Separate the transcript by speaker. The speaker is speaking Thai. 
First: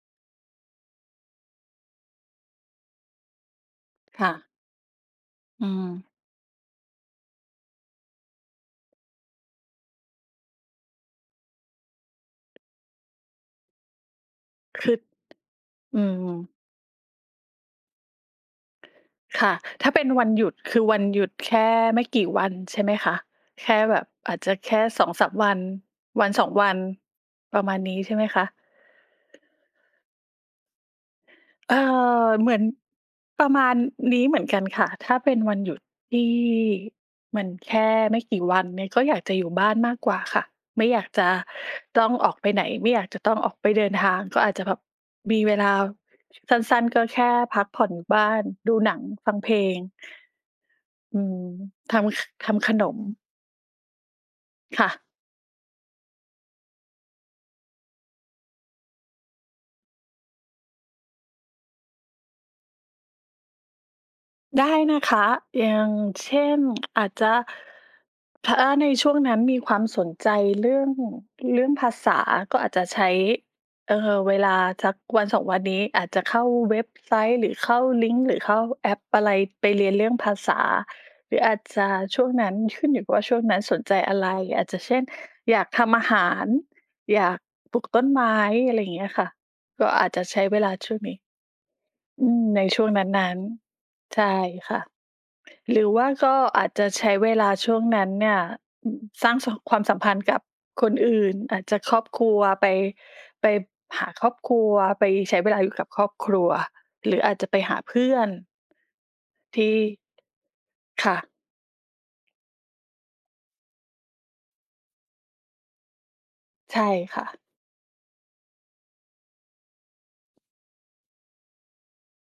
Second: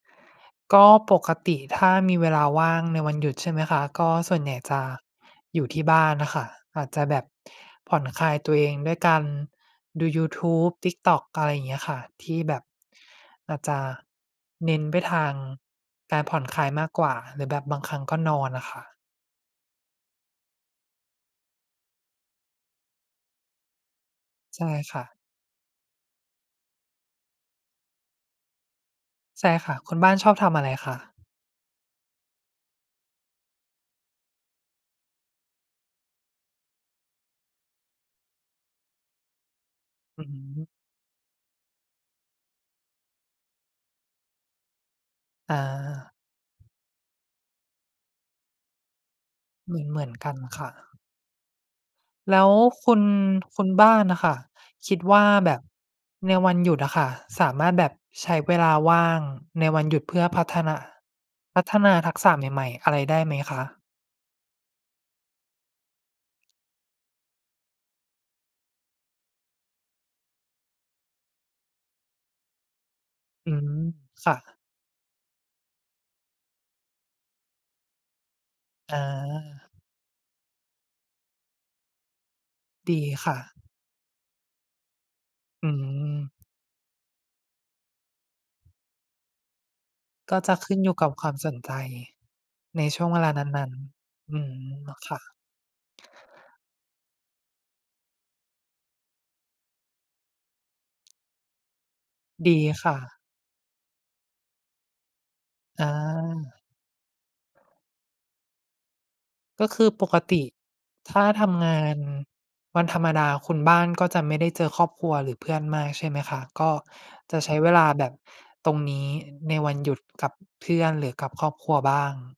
Speaker 1: ก็ปกติถ้ามีเวลาว่างในวันหยุด ใช่ไหมคะ? ก็
Speaker 2: ค่
Speaker 1: ส่ว
Speaker 2: ะ
Speaker 1: นใหญ่จะอย
Speaker 2: อ
Speaker 1: ู
Speaker 2: ื
Speaker 1: ่ที่บ้
Speaker 2: ม
Speaker 1: านอะค่ะ อาจจะแบบผ่อนคลายตัวเองด้วยการดูยูทูบ TikTok อะไรอย่างเงี้ยอะค่ะ ที่แบบอาจจะเน้
Speaker 2: ค
Speaker 1: น
Speaker 2: ื
Speaker 1: ไป
Speaker 2: อ
Speaker 1: ทาง
Speaker 2: อื
Speaker 1: การผ่อน
Speaker 2: ม
Speaker 1: คลาย มากกว่า หรือแบบบางครั้งก็นอนอะค่ะ
Speaker 2: ค่ะ ถ้าเป็นวันหยุด คือวันหยุดแค่ไม่กี่วันใช่มั้ยคะ? แค่แบบอาจจะ
Speaker 1: ใช่
Speaker 2: แค่
Speaker 1: ค
Speaker 2: ส
Speaker 1: ่
Speaker 2: อ
Speaker 1: ะ
Speaker 2: งสาม วัน 1-2 วัน ประมาณนี้ใช่มั้ยคะ?
Speaker 1: ใช่ค่ะ คุณบ้านชอบทำอะไรคะ?
Speaker 2: เอ่อ เหมือนประมาณนี้เหมือนกันค่ะ ถ้าเป็นวันหยุดที่เหมือนแค่ไม่กี่วันเนี่ย ก็อยากจะอยู่บ้านมากกว่า
Speaker 1: อื้อ
Speaker 2: ค่ะ
Speaker 1: ฮือ
Speaker 2: ไม่อยากจะต้องออกไปไหน ไม่อยากจะต้องออกไปเดินทาง ก็อาจจะแบบมีเว
Speaker 1: อ
Speaker 2: ลา
Speaker 1: า
Speaker 2: สั้น ๆ ก็แค่พักผ่อนอยู่บ้าน ดูหนัง ฟังเพล
Speaker 1: เ
Speaker 2: ง
Speaker 1: หมือน ๆ กันค่ะ
Speaker 2: อืม ทำ ข
Speaker 1: แล้
Speaker 2: ท
Speaker 1: ว
Speaker 2: ำขน
Speaker 1: คุ
Speaker 2: ม
Speaker 1: ณ คุณบ้านอะค่ะ
Speaker 2: ค่
Speaker 1: คิด
Speaker 2: ะ
Speaker 1: ว่าแบบในวันหยุดอะค่ะ สามารถแบบใช้เวลาว่างในวันหยุดเพื่อพัฒนา พัฒนาทักษะใหม่ ๆ อะไรได้ไหมคะ?
Speaker 2: ได้นะคะ อย่างเช่น อาจจะ ถ้า อ ในช่วงนั้นมีความสนใจเรื่อง เรื่องภาษาก็อาจจะใช้
Speaker 1: อืม
Speaker 2: เอ่อ
Speaker 1: ค่
Speaker 2: เวลา
Speaker 1: ะ
Speaker 2: สัก 1-2 วันนี้ อาจจะเข้าเว็บไซต์ หรือเข้าลิงก์ หรือเข้าแอ
Speaker 1: อ
Speaker 2: ปอะไร
Speaker 1: า
Speaker 2: ไปเรียนเรื่องภาษา หรืออาจจะช่วงนั้น ขึ้น
Speaker 1: ด
Speaker 2: อย
Speaker 1: ี
Speaker 2: ู่กับว่า
Speaker 1: ค
Speaker 2: ช
Speaker 1: ่
Speaker 2: ่วง
Speaker 1: ะ
Speaker 2: นั้นสนใจอะไร อาจจะเช่น อย
Speaker 1: อ
Speaker 2: า
Speaker 1: ื
Speaker 2: กทำอาหา
Speaker 1: ม
Speaker 2: ร อยากปลูกต้นไม้ อะไรเงี้ยค่ะ ก็อาจจะ
Speaker 1: ก
Speaker 2: ใช
Speaker 1: ็
Speaker 2: ้
Speaker 1: จะ
Speaker 2: เว
Speaker 1: ข
Speaker 2: ลา
Speaker 1: ึ้นอ
Speaker 2: ช
Speaker 1: ยู
Speaker 2: ่
Speaker 1: ่
Speaker 2: วง
Speaker 1: กับ
Speaker 2: นี้
Speaker 1: ความสนใจ
Speaker 2: อืม ในช
Speaker 1: ใน
Speaker 2: ่วง
Speaker 1: ช่วงเว
Speaker 2: น
Speaker 1: ล
Speaker 2: ั
Speaker 1: า
Speaker 2: ้น
Speaker 1: นั้น
Speaker 2: ๆ ใช
Speaker 1: ๆ อ
Speaker 2: ่
Speaker 1: ืม
Speaker 2: ค่ะ
Speaker 1: ค่ะ
Speaker 2: หรือว่าก็อาจจะใช้เวลาช่วงนั้นเนี่ย อ สร้างสัม ความสัมพันธ์กับคนอื่น อาจจะครอบครัว
Speaker 1: ดี
Speaker 2: ไป
Speaker 1: ค่ะ
Speaker 2: ไปหาครอบครัว ไปใช้เวลาอยู่ก
Speaker 1: อ
Speaker 2: ับครอบครัว
Speaker 1: า
Speaker 2: หรืออาจจะไปหาเพื่อน ท
Speaker 1: ก
Speaker 2: ี
Speaker 1: ็
Speaker 2: ่
Speaker 1: คือปกติ
Speaker 2: ค
Speaker 1: ถ
Speaker 2: ่
Speaker 1: ้
Speaker 2: ะ
Speaker 1: าทำงานวันธรรมดาคุณบ้านก็จะไม่ได้เจอครอบครัว หรือเพื่อนมาก ใช่ไหมคะ? ก็
Speaker 2: ใช่ค่
Speaker 1: จ
Speaker 2: ะ
Speaker 1: ะใช้เวลาแบบตรงนี้ในวันหยุดกับเพื่อน หรือกับ ครอบครัวบ้าง